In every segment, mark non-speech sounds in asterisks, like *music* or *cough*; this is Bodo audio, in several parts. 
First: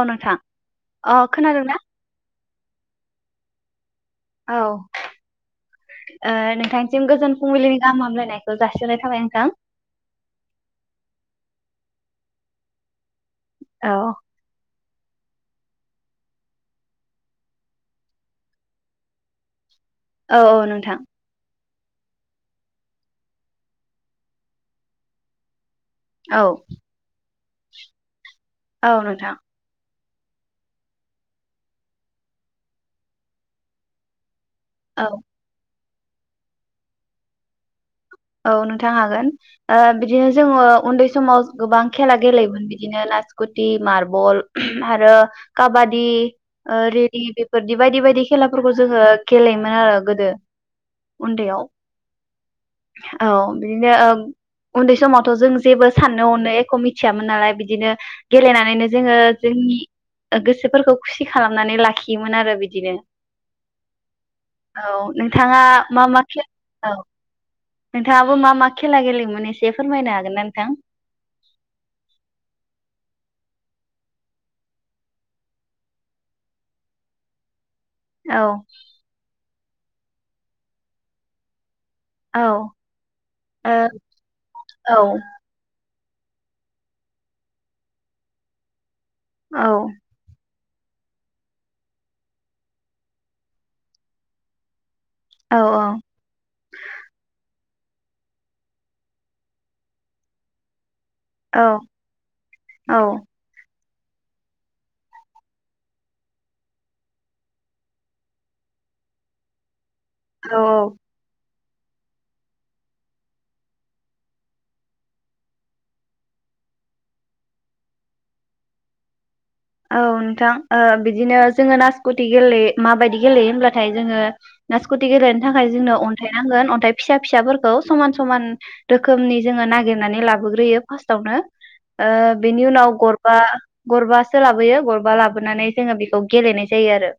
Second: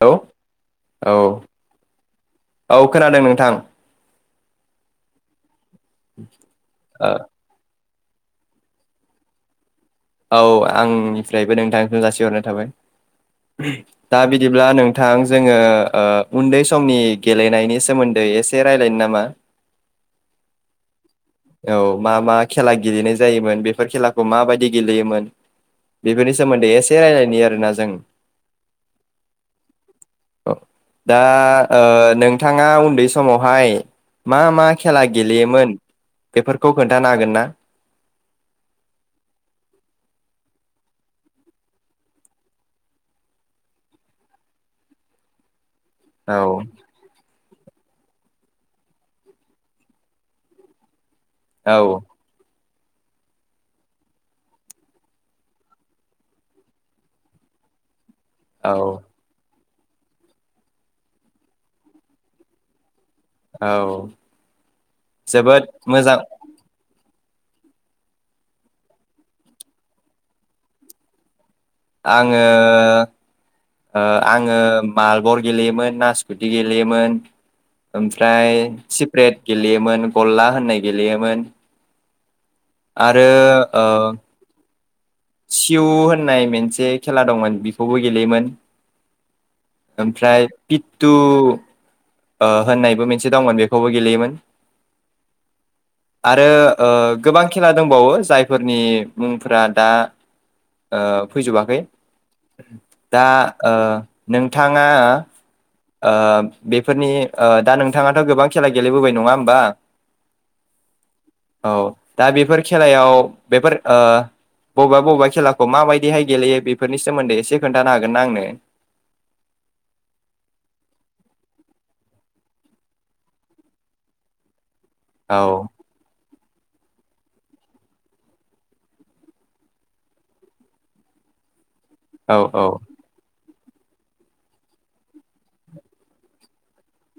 औ नोंथां अ खोनादों ना औ खोनादों नोंथां औ ओ नोंथांनिसिम गोजोन फुंबिलिनि गाहाम हामलायनायखौ जासिहरनाय थाबाय नोंथां औ आंनिफ्रायबो नोंथांखौ जासिहरनाय थाबाय औ दा बिदिब्ला नोंथां जोङो ओ उन्दै समनि गेलेनायनि सोमोन्दै एसे रायलायनो नामा औ औ नोंथां औ मा मा खेला गेलेनाय जायोमोन बेफोर खेलाखौ माबायदि गेलेयोमोन बेफोरनि औ सोमोन्दै एसे रायलायनि रोना जों औ नोंथां औ दा ओ नोंथाङा उन्दै समावहाय मा मा औ खेला गेलेयोमोन बेफोरखौ खोन्थानो हागोन ना औ नोंथां हागोन ओ बिदिनो जोङो उन्दै समाव गोबां खेला गेलेयोमोन बिदिनो नासकुटि मारबल आरो काबादि औ ओ रेडि बे फोरदि बायदि बायदि खेलाफोरखौ जोङो गेलेयोमोन आरो गोदो उनदैयाव औ औ बिदिनो उन्दै समावथ' जों जेबो साननो हनो एख' मिथियामोन नालाय बिदिनो औ गेलेनानैनो जोङो जोंनि गोसोफोरखौ खुसि खालामनानै लाखियोमोन आरो बिदिनो औ औ जोबोद नोंथाङा मा मोजां मा खेल औ नोंथाङाबो मा मा खेला गेलेमोन एसे फोरमायनो हागोनना नोंथां आङो ओ आङो बारबल गेलेयोमोन नासकुटि गेलेयोमोन औ ओमफ्राय सिप्रेट गेलेयोमोन गलला होननाय गेलेयोमोन औ आरो ओ औ सिउ होननाय मोनसे खेला दंमोन बेखौबो गेलेयोमोन औ ओमफ्राय फिथथु ओ होननायबो मोनसे दंमोन बेखौबो गेलेयोमोन औ आरो ओ गोबां खेला दंबावो जायफोरनि मुंफोरा दा ओ औ फैजोबाखै औ दा ओ नोंथाङा ओ बे फोरनि ओ दा नोंथाङाथ' गोबां खेला गेलेबोबाय नङा होमबा? औ औ औ दा बेफोर खेलायाव बेफोर ओ बबेबा बबेबा खेलाखौ माबायदिहाय गेलेयो बेफोरनि सोमोन्दै एसे खोन्थानो हागोन ना आंनो औ नोंथां ओ बिदिनो जोङो नासकुथि गेलेयो माबायदि गेलेयो होमब्लाथाय जोङो नासकुटि औ गेलेनो थाखाय जोंनो अन थाइ नांगोन अन्थाइ फिसा फिसाफोरखौ समान समान रोखोमनि जोङो नागिरनानै लाबोग्रोयो फार्स्टआवनो ओ औ औ बिनि उनाव गरबा गरबा सो लाबोयो गरबा लाबोनानै जोङो बेखौ गेलेनाय जायो आरो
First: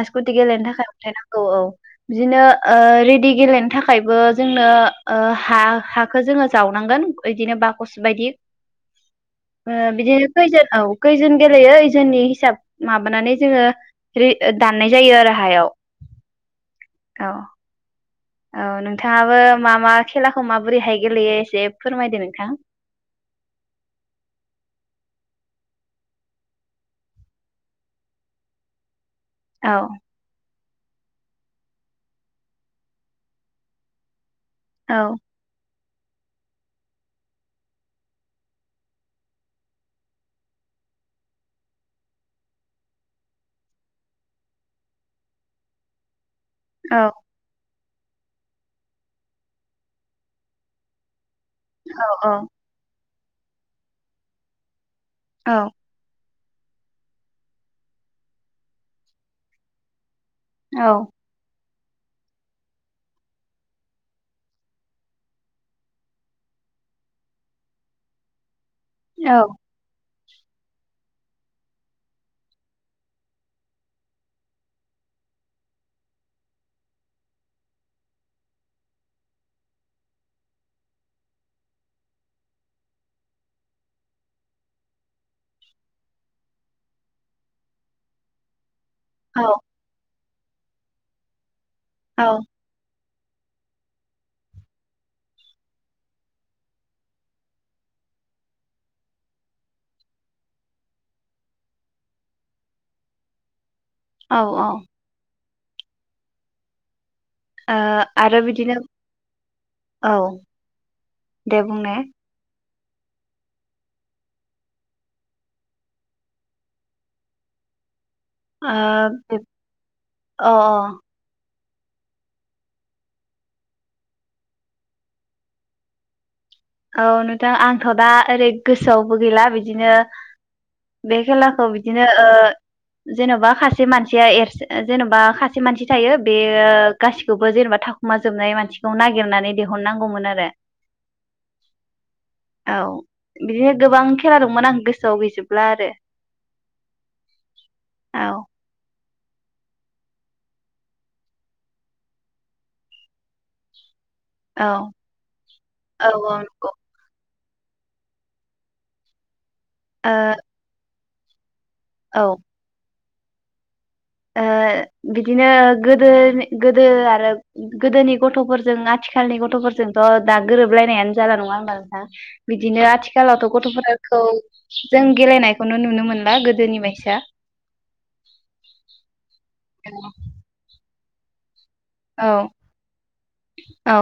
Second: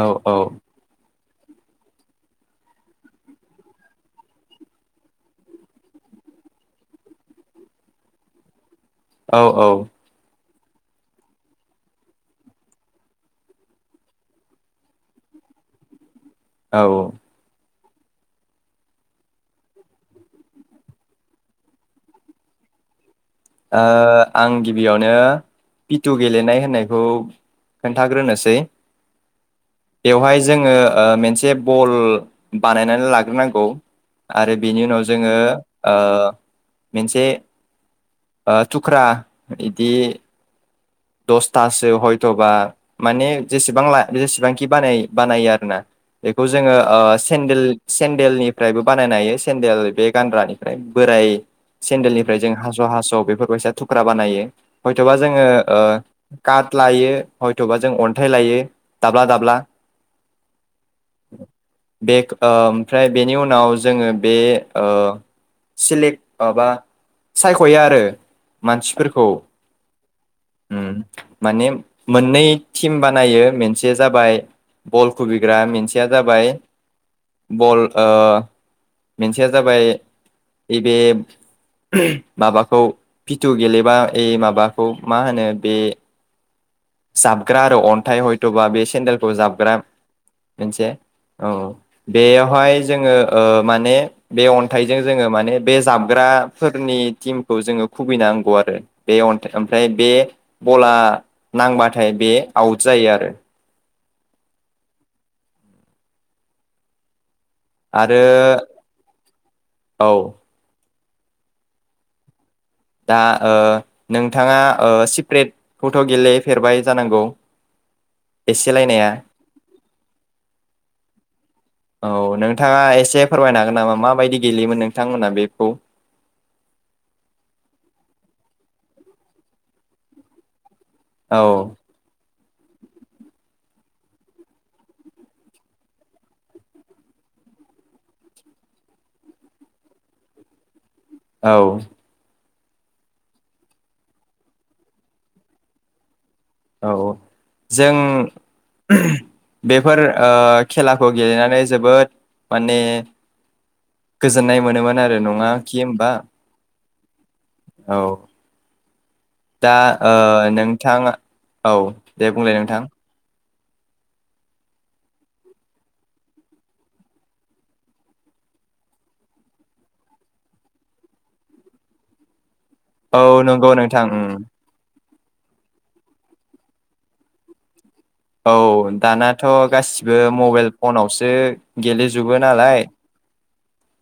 औ गेलेनो थाखाय अनथाइ नां औ औ बिदिनो ओ रेडि गेलेनो थाखायबो जोंनो ओ हा हाखौ जोङो जावनांगोन बिदिनो बाखस बायदि औ औ ओ बिदिनो खैजोन औ खैजोन गेलेयो ओइजोननि हिसाब माबानानै जोङो रि दाननाय जायो आरो हायाव औ। औ नोंथाङाबो मा मा खेलाखौ माबोरैहाय गेलेयो एसे फोरमायदो नोंथां। ओ आं गिबियावनो पिटु गेलेनाय होननायखौ खोन्थाग्रोनोसै। औ। बेवहाय जोङो मोनसे बल बानायनानै लाग्रोनांगौ आरो बेनि औ उनाव जोङो ओ मोनसे थुख्रा इदि दसथासो हयथ'बा माने जेसेबां जेसेबांखि बानायो आरोना बेखौ ओ जोङो औ सेन्देल सेन्देलनिफ्रायबो बानायनो हायो सेन्देल बे गानग्रानिफ्राय बोराय औ सेन्देलनिफ्राय जों हास' हास' बेफोर बायैसा थुख्रा बानायो। हयथ'बा जोङो औ ओ काट लायो हयथ'बा जों अन्थाइ लायो दाब्ला दाब्ला औ। बे ओमफ्राय बेनि उनाव जोङो बे सिलेक माबा सायख'यो आरो। मानसिफोरखौ औ ओम माने मोननै टिम बानायो मोनसेया जाबाय बल खुबैग्रा मोनसेया जाबाय बल मोनसेया जाबाय बे माबाखौ पिथु गेलेबा माबाखौ मा होनो। बे जाबग्रा आरो अन्थाइ हयथ'बा बेसे चेन्देलखौ औ जाबग्रा मोनसे औ औ बेयावहाय जोङो ओ माने बे अन्थाइजों जोङो माने बे जाबग्राफोरनि टिमखौ जोङो खुबैनांगौ आरो बेअन्थाइ ओमफ्राय बे बाला नांबाथाय बे आउट जायो आरो। औ औ। आरो बिदिनो औ। दे बुं ने दा नोंथाङा सिप्रेट फट' गेलेफेरबाय जानांगौ आ एसेलायनाया अ अ। औ नोंथाङा एसे फोरमायनो हागोन नामा माबायदि गेलेयोमोन नोंथांमोनहा बेखौ औ नोंथां आंथ' दा ओरै गोसोआवबो गैला बिदिनो बे औ खेलाखौ बिदिनो ओ जेन'बा खासे सासे मानसिया एसे जेन'बा सासे मानसि थायो बेयो गासिखौबो जेनेबा थाखुमा जोबनाय मानसिखौ नागिरनानै दिहुननांगौमोन आरो औ औ बिदिनो गोबां खेला दंमोन आं गोसोयाव गैजोबला आरो औ औ जों औ बेफोर ओ खेलाखौ गेलेनानै जोबोद माने गोजोननाय औ मोनोमोन आरो नङा कि औ होमबा औ नंगौ औ दा ओ नोंथाङा औ दे बुंलाय नोंथां ओ बिदिनो गोदोनि गोदो आरो गोदोनि गथ'फोरजों आथिखालनि गथ'फोरजोंथ' दा गोरोबलायनायानो जाला नङा होनोमबा नोंथां बिदिनो औ आथिखालावथ' नंगौ नोंथां गथ'फोरखौ उम जों गेलेनायखौनो नुनो मोनला गोदोनि बाइसा औ दानाथ' गासिबो मबाइल फनावसो औ गेलेजोबो नालाय औ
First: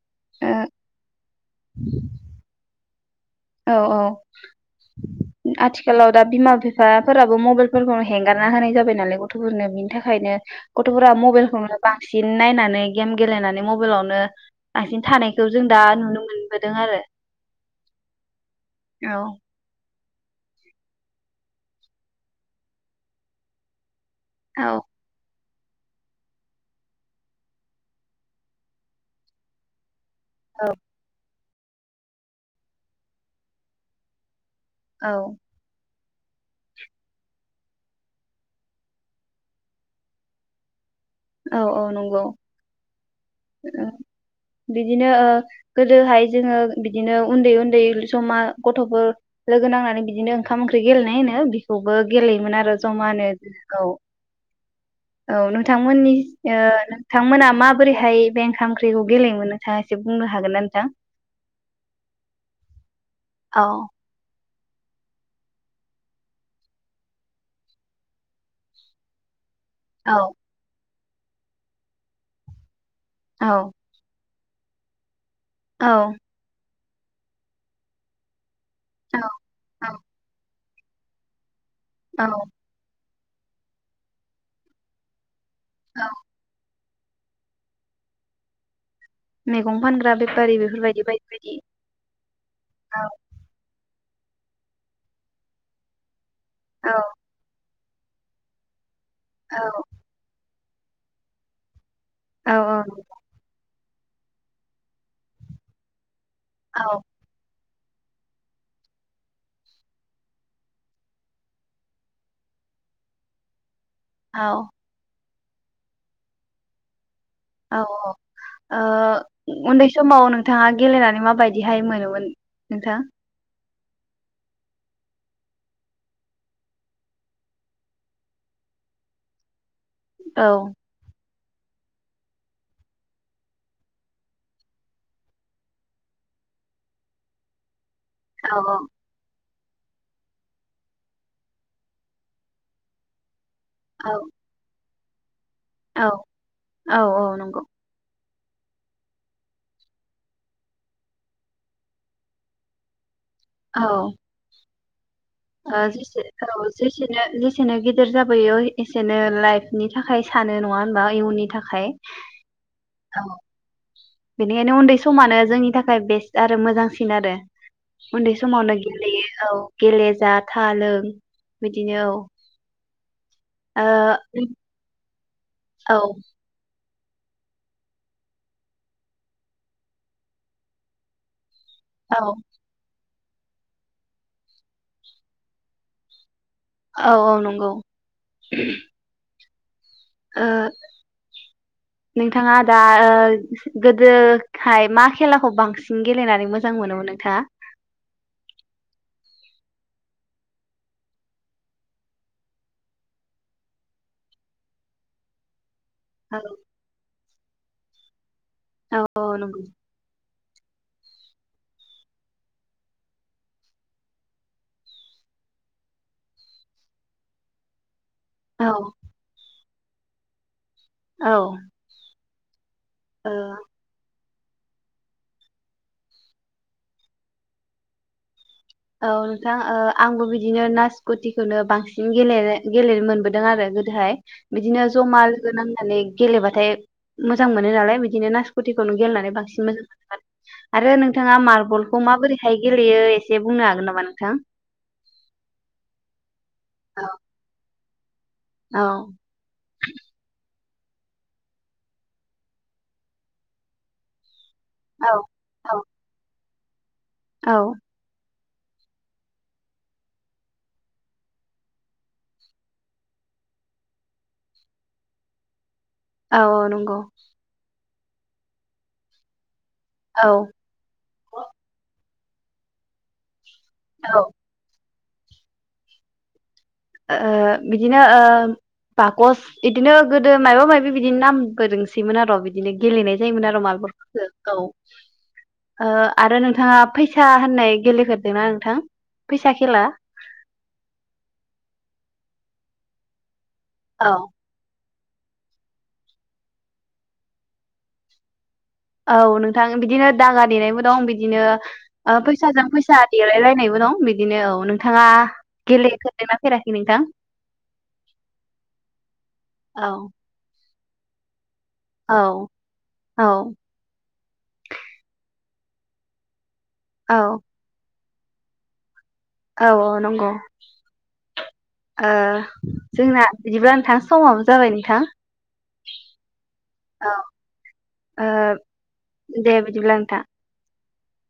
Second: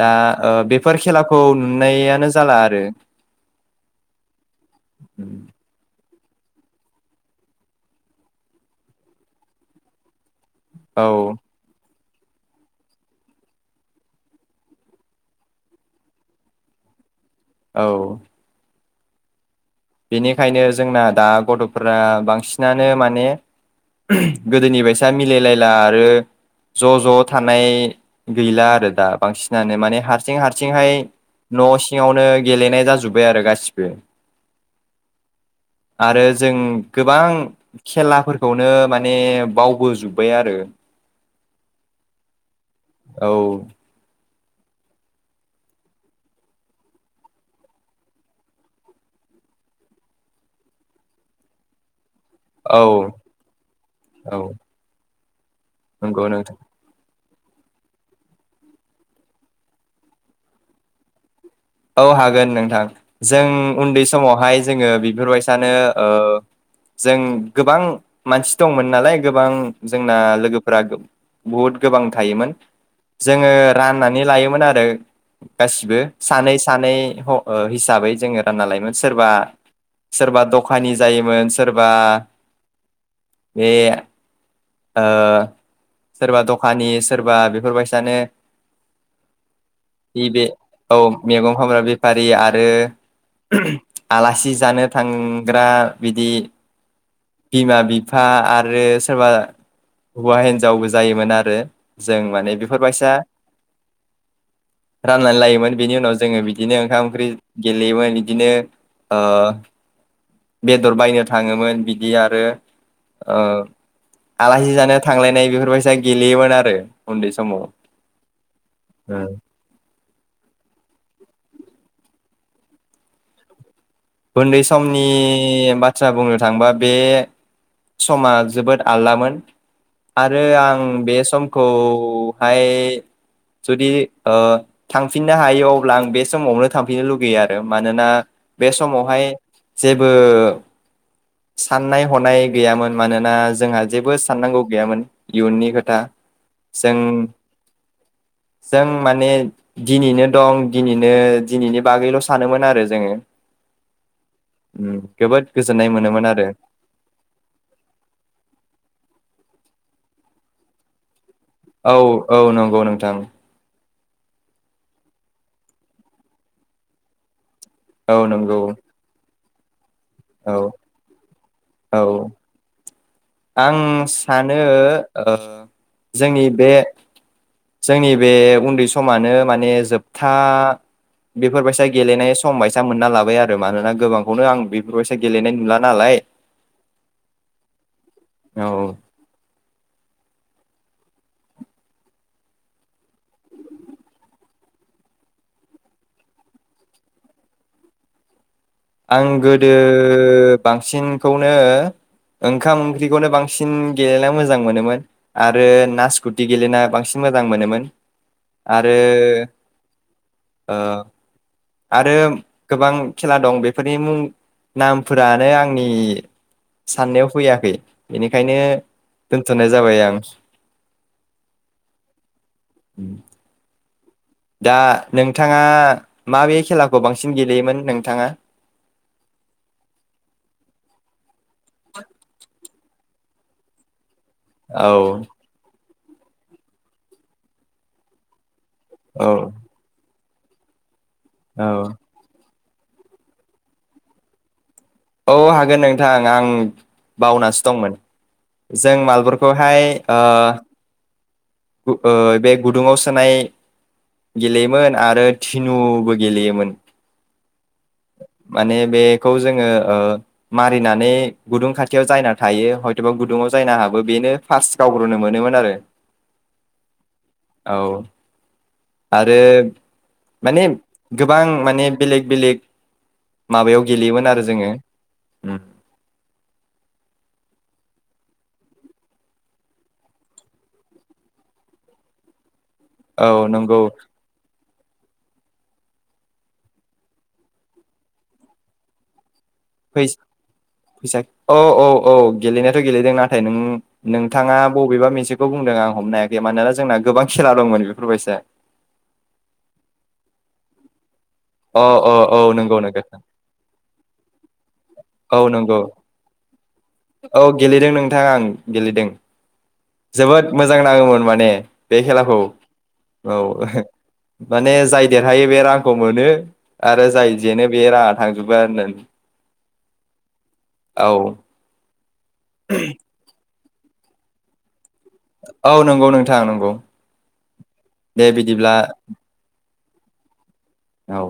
दा ओ बेफोर खेला खौ नुनायानो जाला आरो औ औ आथिखालाव दा बिमा बिफाफोराबो मबाइलफोरखौ हेंगारना होनाय जाबाय नालाय गथ'फोरनो बिनि थाखायनो औ गथ'फोरा मबाइलखौनो बांसिन नायनानै गेम गेलेनानै मबाइलावनो बांसिन थानायखौ जों दा नुनो मोनबोदों आरो औ औ बेनिखायनो जोंना दा गथ'फोरा बांसिनानो माने औ गोदोनि बायसा मिलायलाय दा आरो ज' ज' थानाय गैला आरो दा बांसिनानो माने हार हारसिं हारसिंहाय न' सिङावनो गेलेनाय जाजोबबाय आरो गासिबो औ आरो जों गोबां खेलाफोरखौनो माने बावबोजोबबाय आरो औ औ नंगौ औ बिदिनो ओ गोदोहाय जोङो बिदिनो उनदै उनदै ज'मा गथ'फोर लोगो नांनानै बिदिनो ओंखाम-ओंख्रि गेलेनाय होनो बेखौबो गेलेयोमोन औ आरो ज'मानो औ औ औ नोंथांमोननि नंगौ नोंथां ओ नोंथांमोना माबोरैहाय बे ओंखाम ओंख्रिखौ गेलेयोमोन नोंथाङा एसे बुंनो हागोन ना नोंथां? औ हागोन नोंथां जों औ उनदै समावहाय जोङो बिफोरबायसानो ओ जों गोबां मानसि दंमोन नालाय गोबां जोंना औ लोगोफोरा गो बहुद गोबां थायोमोन जोङो राननानै लायो मोन आरो औ गासिबो सानै सानै ह ओ हिसाबै जोङो ना लायोमोन औ सोरबा औ सोरबा दख खानि जायोमोन सोर बा औ बे ओ सोरबा दखानि सोरबा बेफोरबायसानो मैगं फानग्रा बि बे बेफारि औ बेफोरबायदि बायदि मेगं बायदि फानग्रा बेफारि आरो औ आलासि जानो थांग्रा बिदि औ बिमा-बिफा आरो स सोरबा हुवा हिनज जावबो जायोमोन आरो जों औ माने बेफोरबायसा रानलायना लायोमोन बेनि उनाव जों जोङो बिदिनो औ ओंखाम-ओंख्रि गेलेयोमोन बिदिनो बेदर बायनो थाङोमोन बिदि आरो ओ औ आलासि जानो थांलायनाय बेफोरबायसा गेलेयोमोन आरो उन्दै समाव औ औ औ ओ उनदै स समाव नोंथाङा गेलेनानै माबायदिहाय मोनोमोन नोंथां? उनदै समनि बाथ्रा बुंनो थांबा बे समा जोबोद आलदामोन औ आरो आं बे सम खौहाय जुदि ओ थांफिननो हायो अब्ला आं बे समावनो थांफिननो लुगैयो आरो मानोना औ बे ए जेबो साननाय हनाय गैयामोन मानोना जोंहा औ जेबो साननांगौ गैयामोन इयुननि खोथा औ जों औ औ नंगौ जों माने दिनैनो दं दिनैनो दिनैनि बागैल' सानोमोन आरो जोङो औ उम जोबोद ओ गोजोननाय जेसे मोनोमोन आरो औ जेसेनो जेसेनो गेदेर जाबोयो एसेनो ला लाइफ नि थाखाय सानो नङा होनबा इयुननि थाखाय औ औ नंगौ नोंथां औ बेनिखायनो उन्दै समानो जोंनि थाखाय बेस्ट आरो मोजांसिन आरो औ उन्दै नंगौ समावनो गेलेयो औ गेले जा औ था लों बिदिनो औ आं सानो ओ ओ जोंनि बे जोंनि बे उन्दै समानो माने जोबथा बेफोरबायसा औ गेलेनाय सम बायसा मोनना लाब बाय आरो मानोना गोबांखौनो आं बेफोरबायसा गेलेनाय नुला नालाय औ औ नंगौ औ ओ नोंथाङा दा ओ गोदोहाय मा खेलाखौ बांसिन गेलेनानै मोजां मोनोमोन नोंथाङा? आं गोदो बांसिनखौनो ओंखाम ओंख्रिखौनो बांसिन गेलेना मोजां मोनोमोन आरो औ नासकुटि गेलेना बांसि मोजां मोनोमोन आरो औ औ नंगौ ओ आरो गोबां खेला दं बेफोरनि मुं नामफोरानो आंनि साननायाव फैयाखै एनिखायनो औ दोन थ'नाय जाबाय आमस औ उम। दा नोंथाङा माबे खेलाखौ बांसिन गेलेयोमोन नोंथाङा। औ नोंथां ओ आंबो बिदिनो नासकुटि। खौनो बांसिन गेलेनो। गेलेनो मोनबोदों आरो गोदोहाय। औ बिदिनो जमा लोगो नांनानै। गेलेबाथाय मोजां मोनो नालाय बिदिनो नास कुटिखौनो औ गेलेनानै बांसिन मोजां आरो नोंग थाङा औ मार्बलखौ माबोरै बेहाय गेलेयो एस दे बुंनो हागोन नामा नोंथां। औ हागोन नोंथां आं। औ बावनासो दंमोन। जों मालबरखौहाय ओ। गु ओ बे गुदुङाव सोनाय। गेलेयोमोन औ आरो औ थिनुबो गेलेयोमोन। *inaudible* औ। माने बेखौ जोङो। ओ मारिनानै गुदुं खाथियाव जायना थायो हयथ'बा गुदुंङाव जायना हाबो बेनो फार्स्ट गावग्रोनो मोनोमोन आरो। औ औ नंगौ। औ आरो। औ माने गोबां माने। बेलेग बेलेग। माबायाव ओ गेलेयोमोन आरो जोङो। होम। ओ ओ बिदिनो ओ बाकस इदिनो गोदो मायबा मायबि बिदिनो नाम-बो दोंसोमोन आर' बिद दिनो गेलेनाय औ जायोमोन आरो नंगौ मालब'रफोरखो गाव ओ आरो नोंथांङा फैसा होननाय गेलेफेरदोंना नोंथां। फैसा खेला फैस-फैसा औ औ। औ गेलेनायाथ' गेलेदोंना? नाथाय नों औ नोंथाङा ब बैबा मोनसेखौ बुंदों आं हमनो हायाखै मानोना जोंना गोबां खेला दंमोन बेफोर बायसा। औ नोंथां बिदिनो दागा देनायबो दं बिद बिदिनो अ अ ओ औ फैसाजों नंगौ फैसा नंगौ देलायलायनायबो दं बिदिनो औ नोंथाङा औ नंगौ गेलेफेरदोंना फेराखै? नोंथां? औ गेलेदों नोंथां आं गेलेदों औ जोबोद मोज जां नाङोमोन माने बे औ खेलाखौ औ माने जाय देरहायो बे रां खौ मोनो आरो औ जायजेनो बे राद थांजोबो आरो नान औ औ नंगौ ओ जोंना बिदिब्ला नोंथां समाबो जाबाय नोंथां औ नंगौ नोंथां नंगौ औ दे बिदिब्ला थां औ